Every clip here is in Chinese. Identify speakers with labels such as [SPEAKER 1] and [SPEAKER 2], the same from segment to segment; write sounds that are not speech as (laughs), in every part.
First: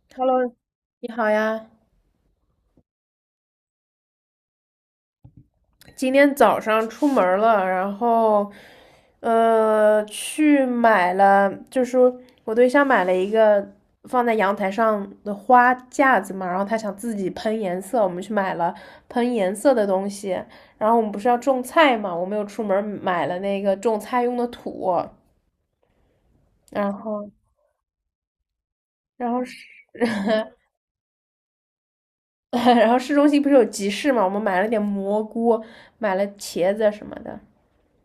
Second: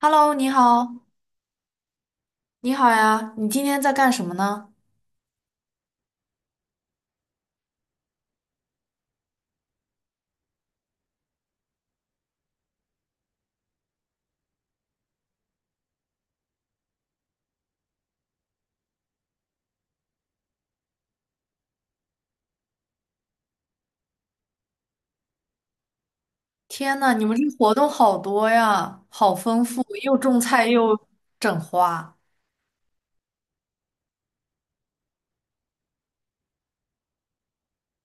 [SPEAKER 1] Hello，你
[SPEAKER 2] Hello，
[SPEAKER 1] 好，
[SPEAKER 2] 你好呀。
[SPEAKER 1] 你好呀，你今天在干什么呢？
[SPEAKER 2] 今天早上出门儿了，然后，去买了，就是我对象买了一个放在阳台上的花架子嘛，然后他想自己喷颜色，我们去买了喷颜色的东西。然后我们不是要种菜嘛，我们又出门儿买了那个种菜用的土，然
[SPEAKER 1] 天呐，你
[SPEAKER 2] 后，
[SPEAKER 1] 们这活动好多呀，
[SPEAKER 2] 然
[SPEAKER 1] 好
[SPEAKER 2] 后市，
[SPEAKER 1] 丰富，又种菜又整花
[SPEAKER 2] (laughs) 然后市中心不是有集市嘛，我们买了点蘑菇，买了茄子什么的。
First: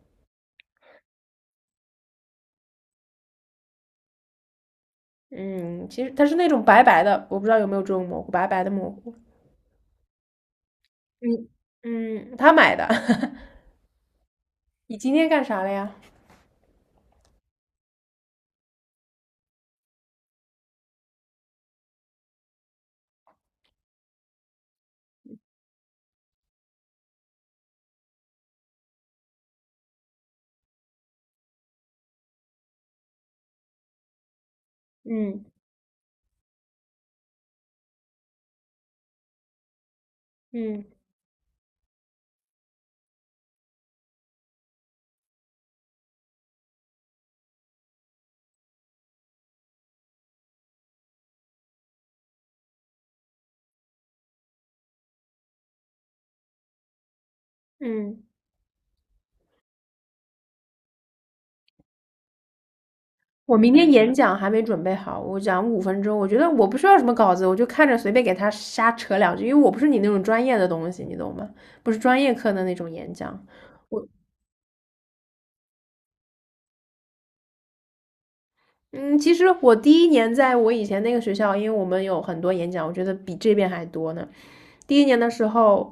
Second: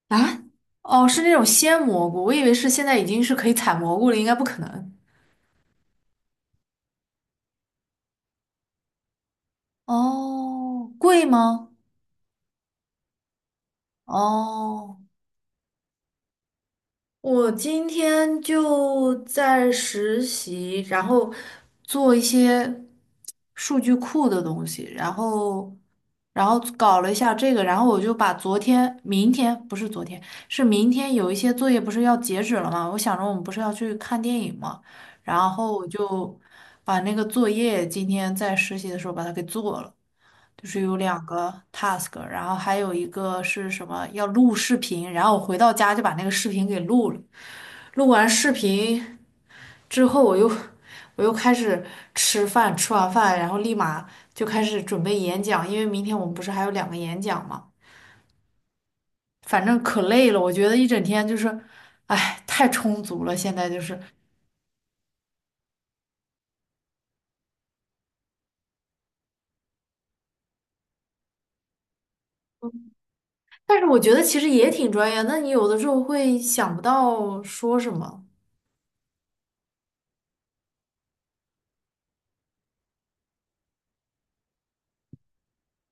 [SPEAKER 1] 啊！哦，是那种鲜蘑菇，我以为是现在已经是可以采蘑菇了，应该不可能。
[SPEAKER 2] 嗯，其实它是那种白白的，我不知道有没有这种蘑菇，白白的蘑菇。
[SPEAKER 1] 哦，贵
[SPEAKER 2] 嗯
[SPEAKER 1] 吗？
[SPEAKER 2] 嗯，他买的。(laughs) 你
[SPEAKER 1] 哦。
[SPEAKER 2] 今天干啥了呀？
[SPEAKER 1] 我今天就在实习，然后做一些数据库的东西，然后搞了一下这个，然后我就把昨天、明天不是昨天，是明天有一些作业不是要截止了吗？我想着我们不是要去看电影吗？
[SPEAKER 2] 嗯
[SPEAKER 1] 然后我就把那个作业今天在实习的时候把它给做了。就是
[SPEAKER 2] 嗯
[SPEAKER 1] 有两个 task，然后还有一个是什么要录视频，然后我回到家就把那个视频给录了。录完视频之后，我又开始吃饭，吃完饭，然后立马就开始准备演讲，因为明天我们不是还有两个演讲嘛。
[SPEAKER 2] 嗯，
[SPEAKER 1] 反正可累了，我觉得一整天就是，哎，太充足了。现
[SPEAKER 2] 我
[SPEAKER 1] 在
[SPEAKER 2] 明
[SPEAKER 1] 就
[SPEAKER 2] 天
[SPEAKER 1] 是，
[SPEAKER 2] 演讲还没准备好，我讲5分钟，我觉得我不需要什么稿子，我就看着随便给他瞎扯两句，因为我不是你那种专业的东西，你懂吗？不是专业课的那种演讲。
[SPEAKER 1] 但是我觉得其实也挺专业。那你有的时候会想不到说什么，
[SPEAKER 2] 嗯，其实我第一年在我以前那个学校，因为我们有很多演讲，我觉得比这边还多呢。第一年的时候，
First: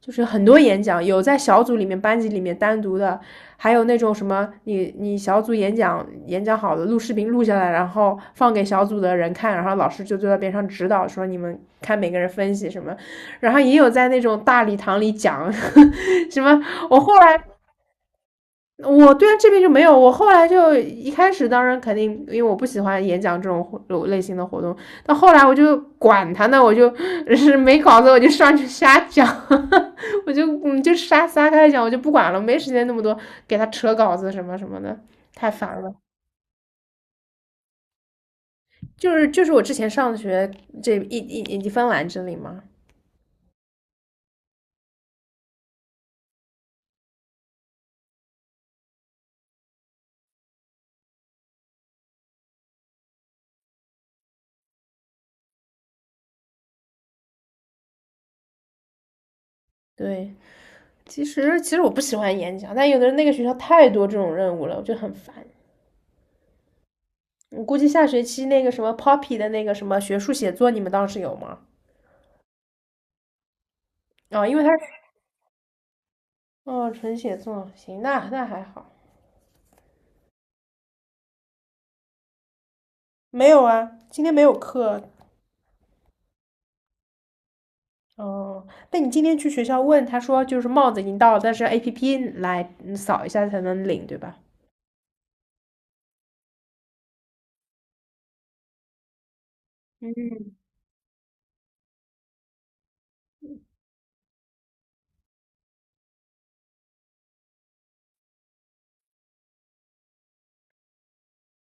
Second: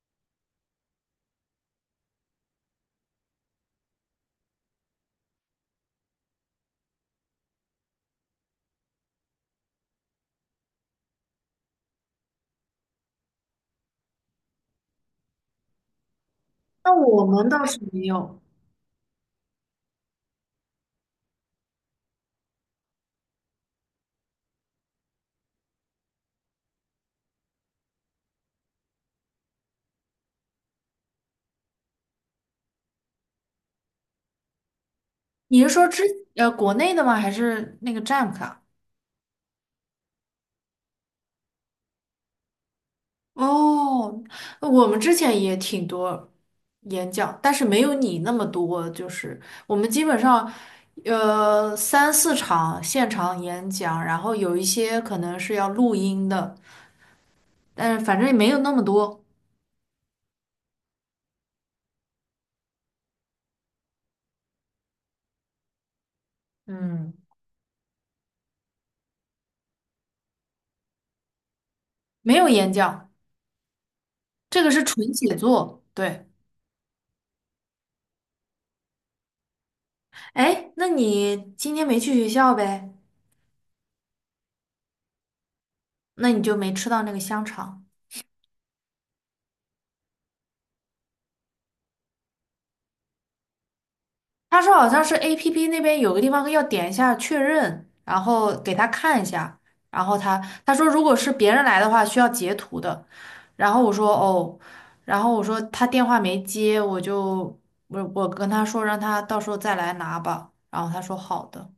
[SPEAKER 2] 就是很多演讲，有在小组里面、班级里面单独的，还有那种什么你小组演讲好了，录视频录下来，然后放给小组的人看，然后老师就坐在边上指导，说你们看每个人分析什么，然后也有在那种大礼堂里讲呵呵 (laughs) 什么。
[SPEAKER 1] 那
[SPEAKER 2] 我后
[SPEAKER 1] 我
[SPEAKER 2] 来
[SPEAKER 1] 们倒是没有。
[SPEAKER 2] 我对啊，这边就没有。我后来就一开始，当然肯定，因为我不喜欢演讲这种活类型的活动。到后来我就管他呢，我就 (laughs) 是没稿子我就上去瞎讲，(laughs) 我就瞎撒开讲，我就不管了，没时间那么多给他扯稿子什么什么的，太
[SPEAKER 1] 你是
[SPEAKER 2] 烦
[SPEAKER 1] 说
[SPEAKER 2] 了。
[SPEAKER 1] 国内的吗？还是那个 Jamk 啊？
[SPEAKER 2] 就是我之前上学这一一一芬兰这里嘛，
[SPEAKER 1] 哦，我们之前也挺多演讲，但是没有你那么多。就是我们基本上，三四场现场演讲，然后有一些可能是要录音的，但是反正也没有那么多，
[SPEAKER 2] 对，其实我不喜欢演讲，但有的人那个学校太多这种任务了，我就很烦。
[SPEAKER 1] 嗯，
[SPEAKER 2] 我估计下学期那个什么 Poppy 的那个什么学术写作，你们当时有吗？
[SPEAKER 1] 没有演讲，
[SPEAKER 2] 啊、因
[SPEAKER 1] 这
[SPEAKER 2] 为
[SPEAKER 1] 个
[SPEAKER 2] 他是
[SPEAKER 1] 是纯写作。对，
[SPEAKER 2] 哦，纯写作，行，那还好。
[SPEAKER 1] 哎，那你今天没去学校呗？
[SPEAKER 2] 没有啊，今天没有课。
[SPEAKER 1] 那你就没吃到那个香肠。
[SPEAKER 2] 哦，那你今天去学校问，他说就是帽子已经到了，但是 APP 来扫一下才能领，对吧？
[SPEAKER 1] 他说好像是 APP 那边有个地方要点一下确认，然后给他看一下，然后他
[SPEAKER 2] 嗯，
[SPEAKER 1] 说如果是别人来的话需要截图的，然后我说哦，然后我说他电话没接，我就我跟他说让他到时候再来拿吧，然后他说好的，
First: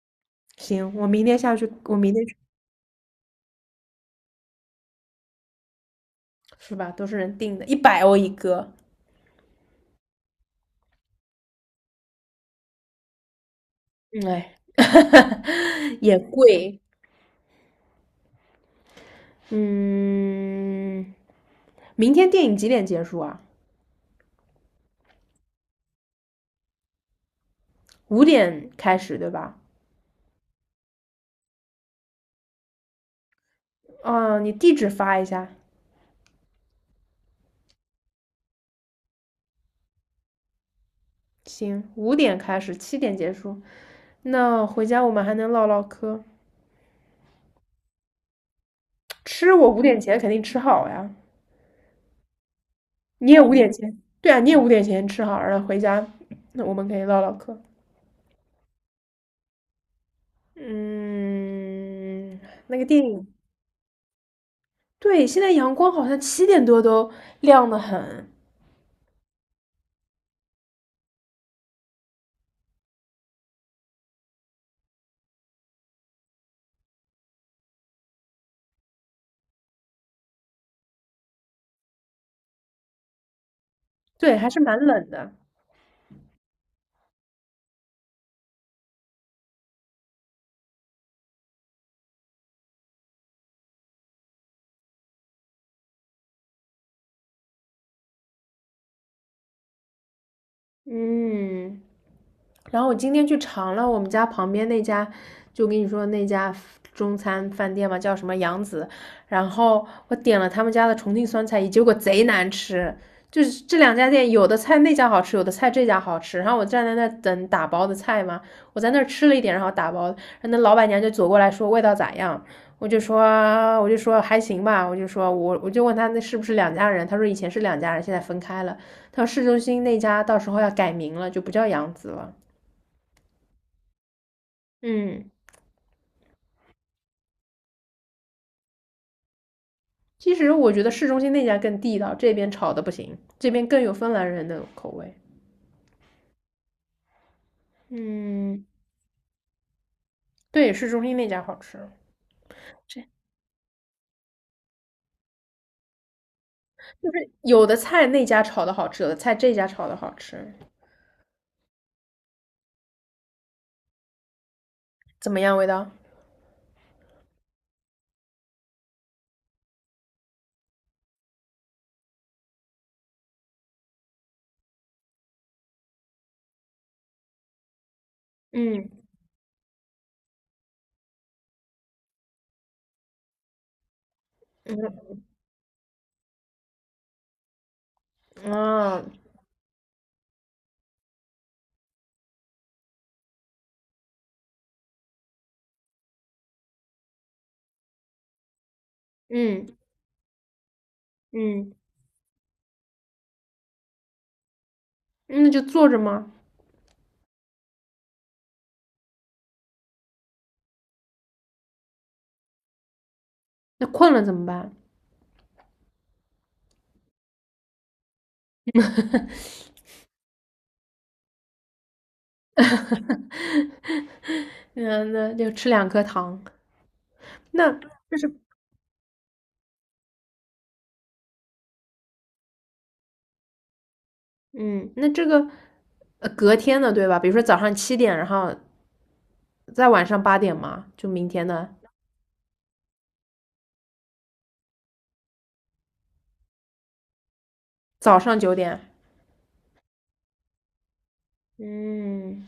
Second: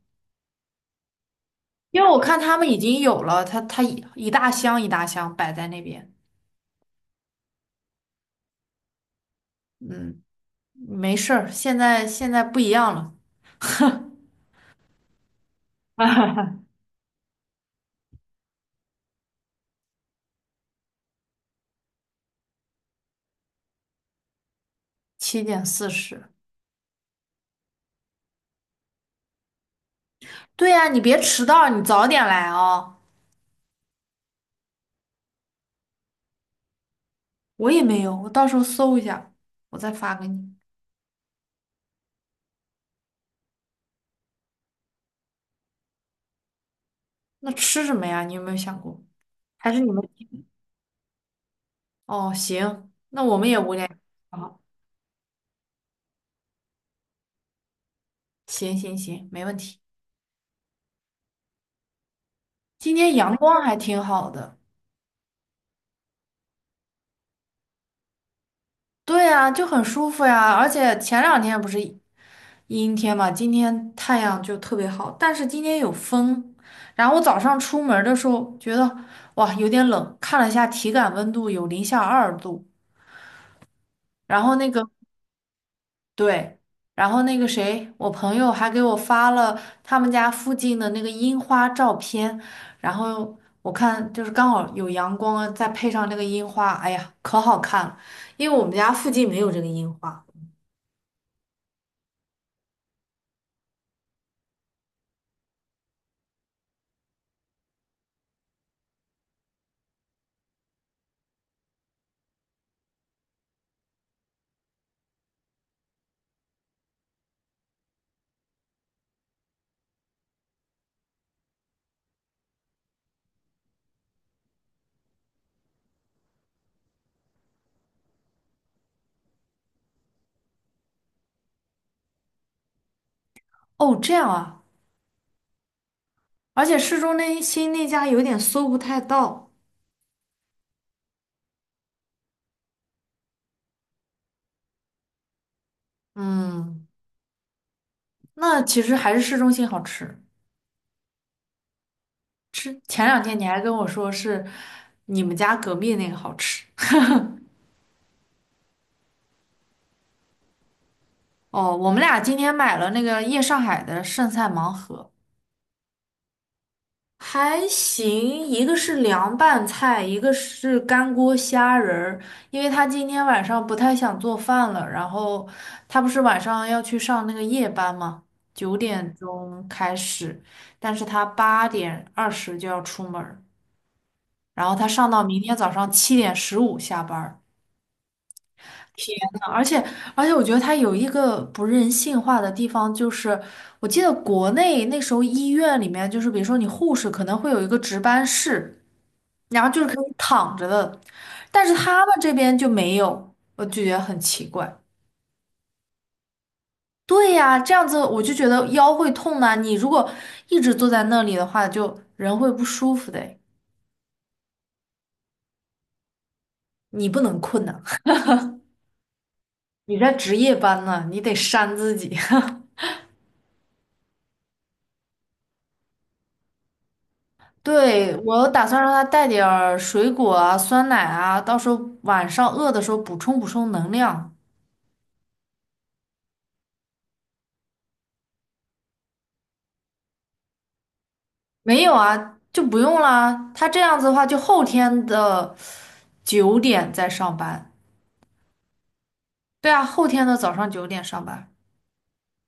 [SPEAKER 2] 行，我明天下去，我
[SPEAKER 1] 因为
[SPEAKER 2] 明
[SPEAKER 1] 我
[SPEAKER 2] 天去，
[SPEAKER 1] 看他们已经有了，他一大箱一大箱摆在那边，
[SPEAKER 2] 是吧？都是人定的，100欧一个，
[SPEAKER 1] 嗯，没事儿，现在不一样了，
[SPEAKER 2] 嗯哎，(laughs) 也贵。
[SPEAKER 1] (laughs)
[SPEAKER 2] 嗯，明天电影几点结束啊？
[SPEAKER 1] 7:40。
[SPEAKER 2] 五点开始，对吧？
[SPEAKER 1] 对呀，你别迟到，你早点来哦。
[SPEAKER 2] 哦，你地址发一下，
[SPEAKER 1] 我也没有，我到时候搜一下，我再发给你。
[SPEAKER 2] 行，五点开始，七点结束。那回家我们还能唠唠嗑。
[SPEAKER 1] 那吃什么呀？你有没有想过？
[SPEAKER 2] 吃我
[SPEAKER 1] 还是
[SPEAKER 2] 五
[SPEAKER 1] 你
[SPEAKER 2] 点
[SPEAKER 1] 们？
[SPEAKER 2] 前肯定吃好呀，
[SPEAKER 1] 哦，行，那
[SPEAKER 2] 你
[SPEAKER 1] 我
[SPEAKER 2] 也
[SPEAKER 1] 们
[SPEAKER 2] 五
[SPEAKER 1] 也
[SPEAKER 2] 点
[SPEAKER 1] 无聊。
[SPEAKER 2] 前，对啊，你也
[SPEAKER 1] 好，
[SPEAKER 2] 五点前吃好，然后回家，那我们可以唠唠嗑。
[SPEAKER 1] 行行行，没问题。
[SPEAKER 2] 嗯，那个
[SPEAKER 1] 今
[SPEAKER 2] 电
[SPEAKER 1] 天
[SPEAKER 2] 影，
[SPEAKER 1] 阳光还挺好的。
[SPEAKER 2] 对，现在阳光好像7点多都亮得很，
[SPEAKER 1] 对呀，就很舒服呀。而且前两天不是阴天嘛，今天太阳就特别好，但是今天有风。然后我早上出门的时候觉得哇有点冷，看了一下体感温度有零下二度，
[SPEAKER 2] 对，
[SPEAKER 1] 然
[SPEAKER 2] 还
[SPEAKER 1] 后
[SPEAKER 2] 是
[SPEAKER 1] 那
[SPEAKER 2] 蛮
[SPEAKER 1] 个。
[SPEAKER 2] 冷的。
[SPEAKER 1] 对，然后那个谁，我朋友还给我发了他们家附近的那个樱花照片，然后我看就是刚好有阳光啊再配上那个樱花，哎呀，可好看了。因为我们家附近没有这个樱花。
[SPEAKER 2] 嗯。然后我今天去尝了我们家旁边那家，就跟你说那家中餐饭店嘛，叫什么杨子。然后我点了他们家的重庆酸菜鱼，结果贼难吃。就是这两家店，有的菜那家好吃，有的菜这家好吃。然后我站在那等打包的菜嘛，我在那儿吃了一点，然后打包，然后那老板娘就走过来说味道咋样？我就说我就说还行吧，我就说我就问他那是不是两家人？他说以前是两家人，现在分开了。他说市中心那家到时候要改名了，就不叫杨子了。
[SPEAKER 1] 哦，这样啊，
[SPEAKER 2] 嗯，
[SPEAKER 1] 而且市中那心那家有点搜不太到。
[SPEAKER 2] 其实我觉得市中心那家更地道，这边炒的不行，这边更有芬兰人的口味。
[SPEAKER 1] 嗯，那
[SPEAKER 2] 嗯，
[SPEAKER 1] 其实还是市中心好吃。
[SPEAKER 2] 对，市中心那家好吃，
[SPEAKER 1] 吃前
[SPEAKER 2] 这
[SPEAKER 1] 两天你还跟我说是你们家隔壁那个好吃。
[SPEAKER 2] 就是有的菜那家炒的好吃，有的菜这家炒的好吃。
[SPEAKER 1] 哦，我们俩今天买了那个夜上海的剩菜盲盒。
[SPEAKER 2] 怎么样，味道？
[SPEAKER 1] 还行，一个是凉拌菜，一个是干锅虾仁儿。因为他今天晚上不太想做饭了，然后他不是晚上要去上那个夜班吗？九
[SPEAKER 2] 嗯，
[SPEAKER 1] 点钟开始，但是他8:20就要出门儿，然后他上到明天早上7:15下班儿。
[SPEAKER 2] 啊，
[SPEAKER 1] 嗯而且而且，我觉得他有一个不人性化的地方，就是我记得国内那时候医院里面，就是比如说你护士可能会有一个值班室。然
[SPEAKER 2] 嗯
[SPEAKER 1] 后就是可以躺着的，但
[SPEAKER 2] 嗯，
[SPEAKER 1] 是他们这边就没有，我就觉得很奇怪。
[SPEAKER 2] 那就坐着吗？
[SPEAKER 1] 对呀，这样子我就觉得腰会痛呐、你如果一直坐在那里的话，就人会不舒服的诶
[SPEAKER 2] 那困了怎么办？
[SPEAKER 1] 你不能困呐、(laughs) 你在值夜班呢、你得扇自己。(laughs)
[SPEAKER 2] (laughs) 那就吃两颗糖。那就
[SPEAKER 1] 对，
[SPEAKER 2] 是，
[SPEAKER 1] 我打算让他带点儿水果啊、酸奶啊，到时候晚上饿的时候补充补充能量。
[SPEAKER 2] 嗯，那这个隔天的对吧？比如说早上7点，然后在晚上8点嘛，就明天的
[SPEAKER 1] 没有啊，就不用啦。他这样子的话，就后天的九点再上班。
[SPEAKER 2] 早上9点。
[SPEAKER 1] 对啊，后天的早上九点上班，
[SPEAKER 2] 嗯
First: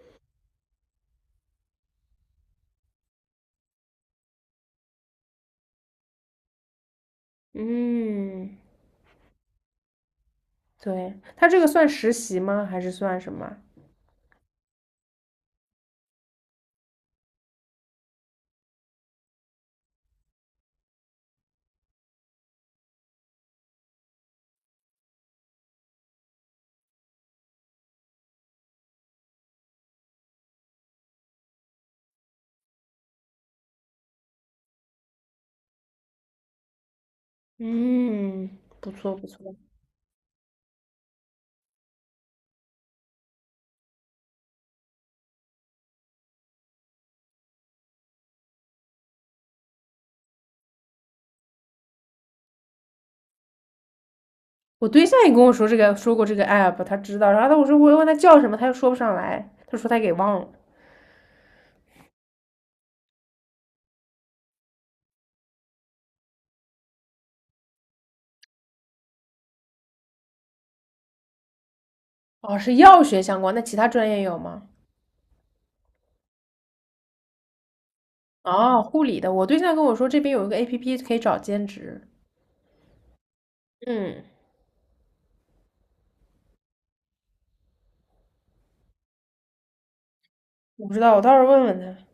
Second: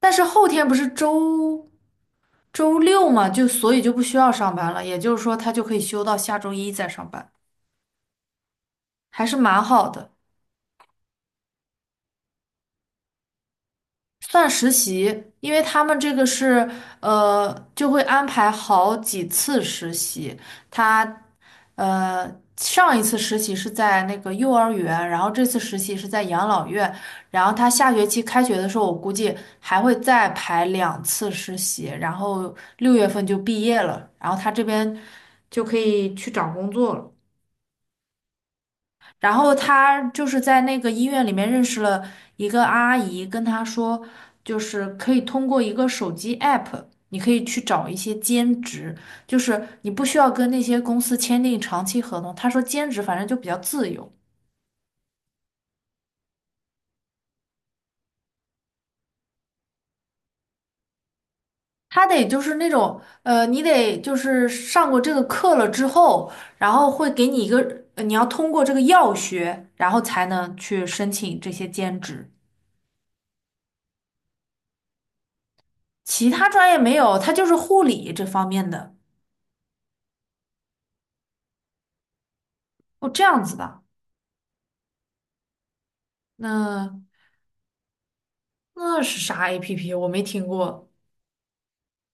[SPEAKER 1] 但是后天不是周六嘛，就所以就不需要上班了，也就是说他就可以休到下周一再上班，
[SPEAKER 2] 嗯
[SPEAKER 1] 还是蛮好的。
[SPEAKER 2] 对，他这个算实习吗？还是算什么？
[SPEAKER 1] 算实习，因为他们这个是就会安排好几次实习。他呃，上一次实习是在那个幼儿园，然后这次实习是在养老院，然后他下学期开学的时候，我估计还会再排两次实习，然后6月份就毕业了，然后他这边就可以去找工作了。
[SPEAKER 2] 嗯，不错不
[SPEAKER 1] 然后
[SPEAKER 2] 错。
[SPEAKER 1] 他就是在那个医院里面认识了一个阿姨，跟他说，就是可以通过一个手机 app,你可以去找一些兼职，就是你不需要跟那些公司签订长期合同。他说兼职反正就比较自由，
[SPEAKER 2] 我对象也跟我说这个，说过这个 app，他知道。然后他我说我问他叫什么，他又说不上来，他说他给忘了。
[SPEAKER 1] 他得就是那种你得就是上过这个课了之后，然后会给你一个，你要通过这个药学，然后才能去申请这些兼职。
[SPEAKER 2] 哦，是药学相关，那其他专业有吗？
[SPEAKER 1] 其他专业没有，他就是护理这方面
[SPEAKER 2] 哦，
[SPEAKER 1] 的，
[SPEAKER 2] 护理的。我对象跟我说这边有一个 app 可以找兼职，
[SPEAKER 1] 哦，这样子的。
[SPEAKER 2] 嗯，
[SPEAKER 1] 那是啥 APP?我没听
[SPEAKER 2] 我
[SPEAKER 1] 过。
[SPEAKER 2] 不知道，我到时候问问他。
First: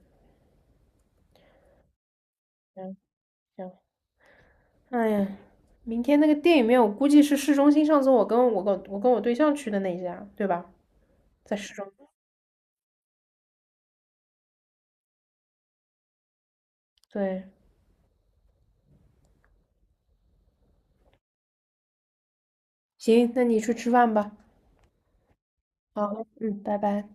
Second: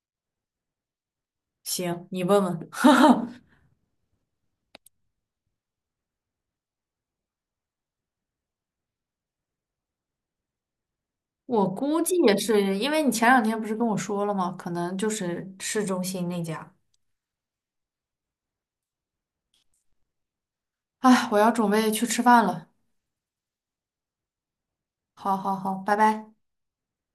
[SPEAKER 1] 行，你问问。(laughs) 哈
[SPEAKER 2] 行
[SPEAKER 1] 哈，
[SPEAKER 2] 行，哎呀，明天那个电影院，我估计是市中心。上次我跟我对象去的那一家，对吧？在
[SPEAKER 1] 我
[SPEAKER 2] 市中。
[SPEAKER 1] 估计也是，因为你前两天不是跟我说了吗？可能就是市中心那家。
[SPEAKER 2] 对，
[SPEAKER 1] 哎，我要准备去吃饭了。
[SPEAKER 2] 行，那你去吃饭吧。
[SPEAKER 1] 好好好，拜
[SPEAKER 2] 好，
[SPEAKER 1] 拜。
[SPEAKER 2] 嗯，拜拜。